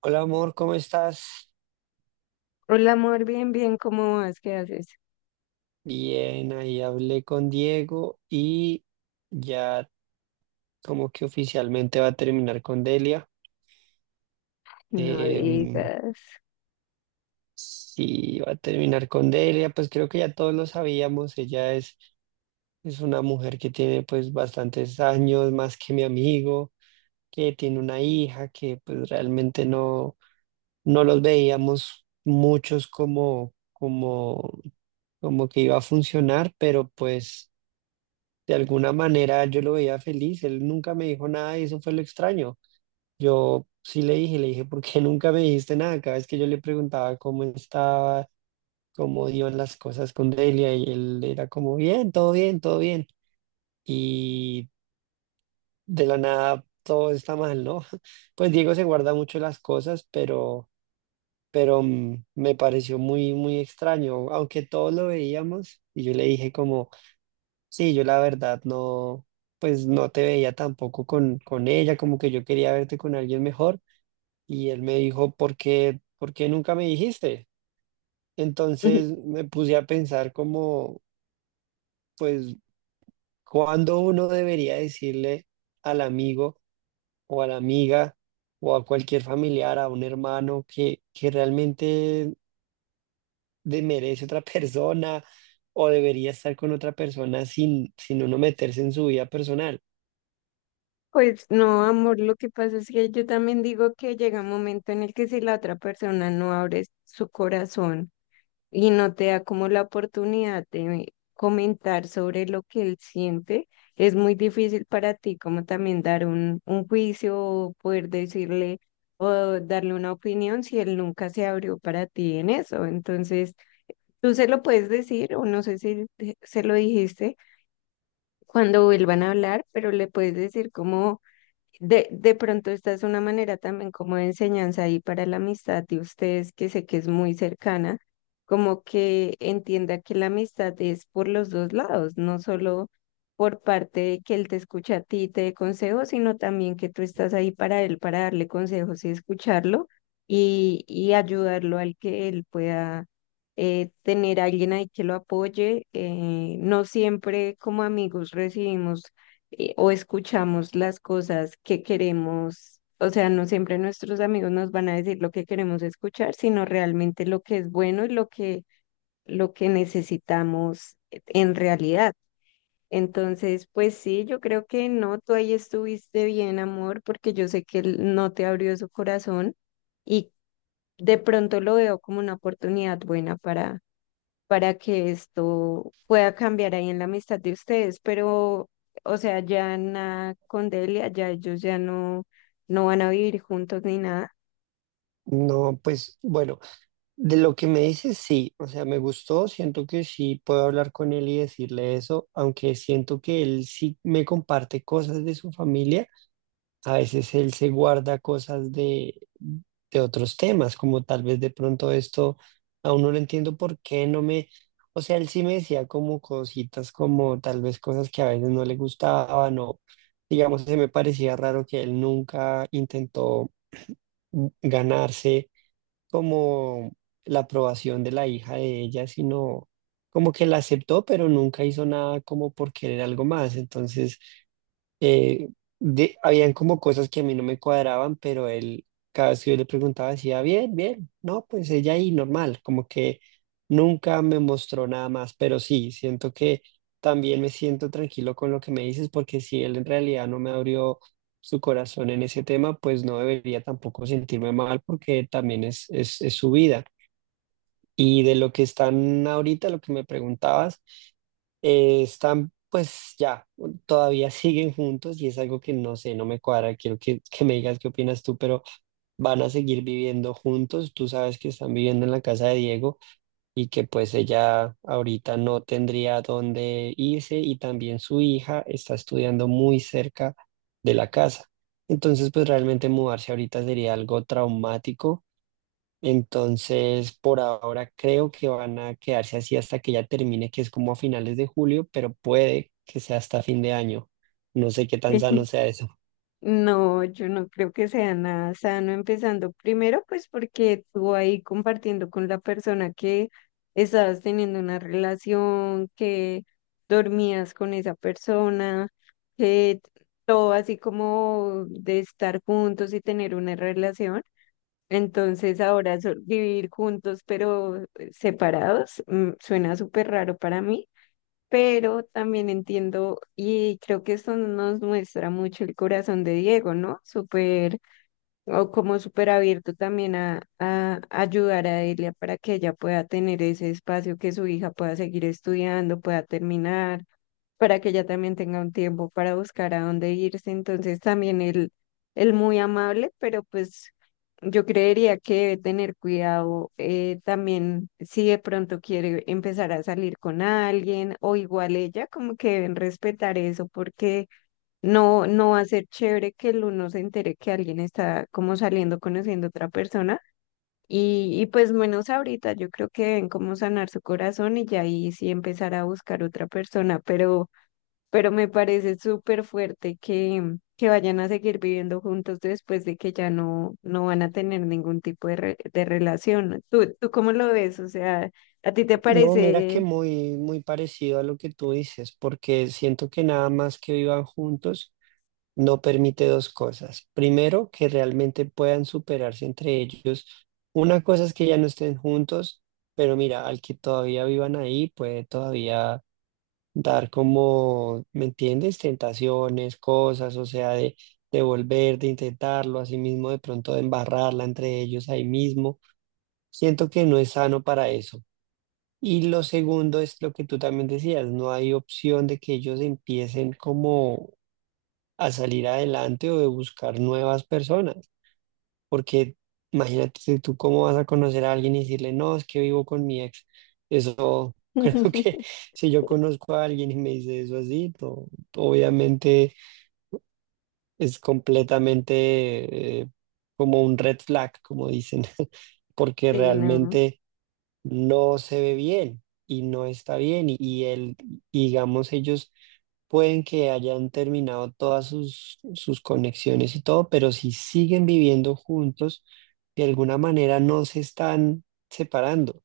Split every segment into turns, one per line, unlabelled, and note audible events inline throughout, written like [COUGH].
Hola, amor, ¿cómo estás?
Hola, amor, bien, bien, ¿cómo vas? ¿Qué haces?
Bien, ahí hablé con Diego y ya como que oficialmente va a terminar con Delia.
No
Em,
digas.
sí, va a terminar con Delia, pues creo que ya todos lo sabíamos. Es una mujer que tiene pues bastantes años más que mi amigo, que tiene una hija, que pues realmente no los veíamos muchos como que iba a funcionar, pero pues... De alguna manera yo lo veía feliz, él nunca me dijo nada y eso fue lo extraño. Yo sí le dije, ¿por qué nunca me dijiste nada? Cada vez que yo le preguntaba cómo estaba, cómo iban las cosas con Delia, y él era como, bien, todo bien, todo bien. Y de la nada todo está mal, ¿no? [LAUGHS] Pues Diego se guarda mucho las cosas, pero me pareció muy, muy extraño, aunque todos lo veíamos y yo le dije como... Sí, yo la verdad no, pues no te veía tampoco con ella, como que yo quería verte con alguien mejor, y él me dijo, ¿por qué nunca me dijiste?
Ujú.
Entonces me puse a pensar como, pues, ¿cuándo uno debería decirle al amigo o a la amiga o a cualquier familiar, a un hermano que realmente merece otra [LAUGHS] persona o debería estar con otra persona sin uno meterse en su vida personal?
Pues no, amor, lo que pasa es que yo también digo que llega un momento en el que si la otra persona no abre su corazón y no te da como la oportunidad de comentar sobre lo que él siente, es muy difícil para ti como también dar un juicio o poder decirle o darle una opinión si él nunca se abrió para ti en eso. Entonces, tú se lo puedes decir, o no sé si se lo dijiste cuando vuelvan a hablar, pero le puedes decir como, de pronto esta es una manera también como de enseñanza ahí para la amistad de ustedes, que sé que es muy cercana, como que entienda que la amistad es por los dos lados, no solo por parte de que él te escucha a ti, y te dé consejos, sino también que tú estás ahí para él, para darle consejos y escucharlo y ayudarlo al que él pueda tener a alguien ahí que lo apoye. Eh, no siempre como amigos recibimos o escuchamos las cosas que queremos. O sea, no siempre nuestros amigos nos van a decir lo que queremos escuchar, sino realmente lo que es bueno y lo que necesitamos en realidad. Entonces, pues sí, yo creo que no, tú ahí estuviste bien, amor, porque yo sé que él no te abrió su corazón y de pronto lo veo como una oportunidad buena para que esto pueda cambiar ahí en la amistad de ustedes, pero, o sea, ya Ana con Delia, ya ellos no van a vivir juntos ni nada.
No, pues bueno. De lo que me dices, sí, o sea, me gustó, siento que sí puedo hablar con él y decirle eso, aunque siento que él sí me comparte cosas de su familia, a veces él se guarda cosas de otros temas, como tal vez de pronto esto. Aún no lo entiendo por qué no me, o sea, él sí me decía como cositas, como tal vez cosas que a veces no le gustaban o, digamos, se me parecía raro que él nunca intentó ganarse como la aprobación de la hija de ella, sino como que la aceptó, pero nunca hizo nada como por querer algo más. Entonces eh, habían como cosas que a mí no me cuadraban, pero él, cada vez que yo le preguntaba, decía, bien, bien, no, pues ella ahí normal, como que nunca me mostró nada más. Pero sí, siento que también me siento tranquilo con lo que me dices, porque si él en realidad no me abrió su corazón en ese tema, pues no debería tampoco sentirme mal, porque también es su vida. Y de lo que están ahorita, lo que me preguntabas, están, pues ya, todavía siguen juntos y es algo que no sé, no me cuadra. Quiero que me digas qué opinas tú, pero van a seguir viviendo juntos. Tú sabes que están viviendo en la casa de Diego y que pues ella ahorita no tendría dónde irse, y también su hija está estudiando muy cerca de la casa. Entonces, pues realmente mudarse ahorita sería algo traumático. Entonces, por ahora creo que van a quedarse así hasta que ya termine, que es como a finales de julio, pero puede que sea hasta fin de año. No sé qué tan sano
[LAUGHS]
sea eso.
No, yo no creo que sea nada sano empezando primero, pues porque tú ahí compartiendo con la persona que estabas teniendo una relación, que dormías con esa persona, que todo así como de estar juntos y tener una relación. Entonces ahora vivir juntos pero separados suena súper raro para mí, pero también entiendo y creo que esto nos muestra mucho el corazón de Diego, ¿no? Súper o como súper abierto también a ayudar a Elia para que ella pueda tener ese espacio, que su hija pueda seguir estudiando, pueda terminar para que ella también tenga un tiempo para buscar a dónde irse. Entonces también él muy amable, pero pues yo creería que debe tener cuidado también si de pronto quiere empezar a salir con alguien o igual ella, como que deben respetar eso porque no va a ser chévere que el uno se entere que alguien está como saliendo, conociendo a otra persona. Y pues menos ahorita, yo creo que deben como sanar su corazón y ya ahí sí empezar a buscar otra persona, pero me parece súper fuerte que vayan a seguir viviendo juntos después de que ya no van a tener ningún tipo de relación. ¿Tú cómo lo ves? O sea, ¿a ti te
No, mira que
parece?
muy, muy parecido a lo que tú dices, porque siento que nada más que vivan juntos no permite dos cosas. Primero, que realmente puedan superarse entre ellos. Una cosa es que ya no estén juntos, pero mira, al que todavía vivan ahí puede todavía dar como, ¿me entiendes? Tentaciones, cosas, o sea, de volver, de intentarlo, así mismo de pronto de embarrarla entre ellos ahí mismo. Siento que no es sano para eso. Y lo segundo es lo que tú también decías, no hay opción de que ellos empiecen como a salir adelante o de buscar nuevas personas, porque imagínate, si tú cómo vas a conocer a alguien y decirle, no, es que vivo con mi ex. Eso, [LAUGHS] creo que
[LAUGHS]
si yo conozco a alguien y me dice eso así, no, obviamente es completamente como un red flag, como dicen, [LAUGHS] porque
Sí, no.
realmente no se ve bien y no está bien. Y él, y Digamos, ellos pueden que hayan terminado todas sus conexiones y todo, pero si siguen viviendo juntos, de alguna manera no se están separando.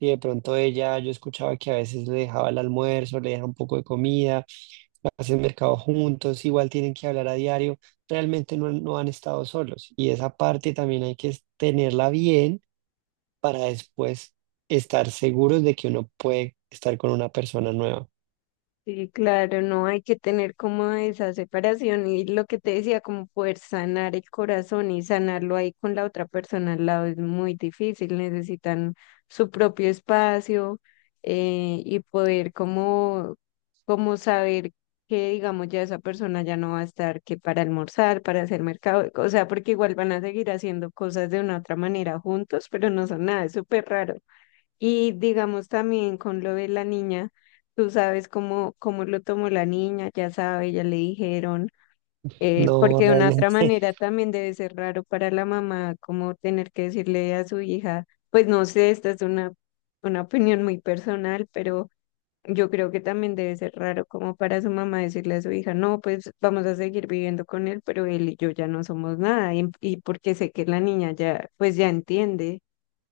Y de pronto ella, yo escuchaba que a veces le dejaba el almuerzo, le deja un poco de comida, hacen mercado juntos, igual tienen que hablar a diario. Realmente no, no han estado solos. Y esa parte también hay que tenerla bien para después estar seguros de que uno puede estar con una persona nueva.
Sí, claro, no hay que tener como esa separación y lo que te decía, como poder sanar el corazón y sanarlo ahí con la otra persona al lado es muy difícil, necesitan su propio espacio y poder como saber que digamos ya esa persona ya no va a estar que para almorzar, para hacer mercado, o sea, porque igual van a seguir haciendo cosas de una otra manera juntos, pero no son nada, es súper raro. Y digamos también con lo de la niña, tú sabes cómo lo tomó la niña, ya sabe, ya le dijeron,
No,
porque de
[LAUGHS]
una otra
realmente.
manera también debe ser raro para la mamá como tener que decirle a su hija, pues no sé, una opinión muy personal, pero yo creo que también debe ser raro como para su mamá decirle a su hija, no, pues vamos a seguir viviendo con él, pero él y yo ya no somos nada, y porque sé que la niña ya, pues ya entiende.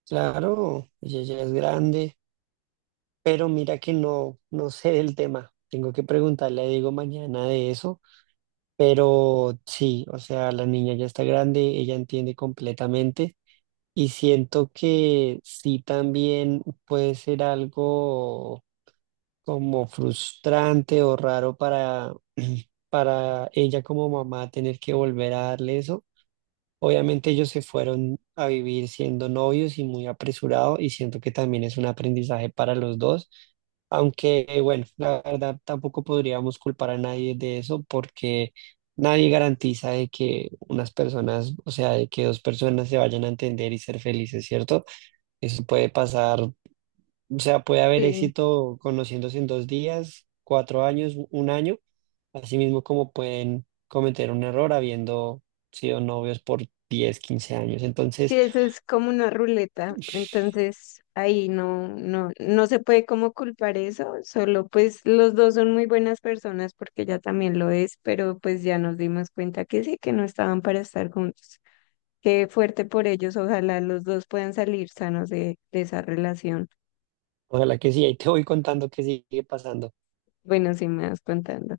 Claro, ella ya es grande, pero mira que no, no sé del tema. Tengo que preguntarle a Diego mañana de eso, pero sí, o sea, la niña ya está grande, ella entiende completamente, y siento que sí también puede ser algo como frustrante o raro para, [CLEARS THROAT] para ella como mamá tener que volver a darle eso. Obviamente ellos se fueron a vivir siendo novios y muy apresurado, y siento que también es un aprendizaje para los dos, aunque bueno, la verdad tampoco podríamos culpar a nadie de eso, porque nadie garantiza de que unas personas, o sea, de que dos personas se vayan a entender y ser felices, ¿cierto? Eso puede pasar, o sea, puede haber
Sí.
éxito conociéndose en 2 días, 4 años, un año, así mismo como pueden cometer un error habiendo sido novios por 10 15 años.
Sí,
Entonces,
eso es como una ruleta, entonces ahí no se puede como culpar eso, solo pues los dos son muy buenas personas porque ella también lo es, pero pues ya nos dimos cuenta que sí, que no estaban para estar juntos. Qué fuerte por ellos, ojalá los dos puedan salir sanos de esa relación.
ojalá que sí, ahí te voy contando qué sigue pasando.
Bueno, sí me vas contando.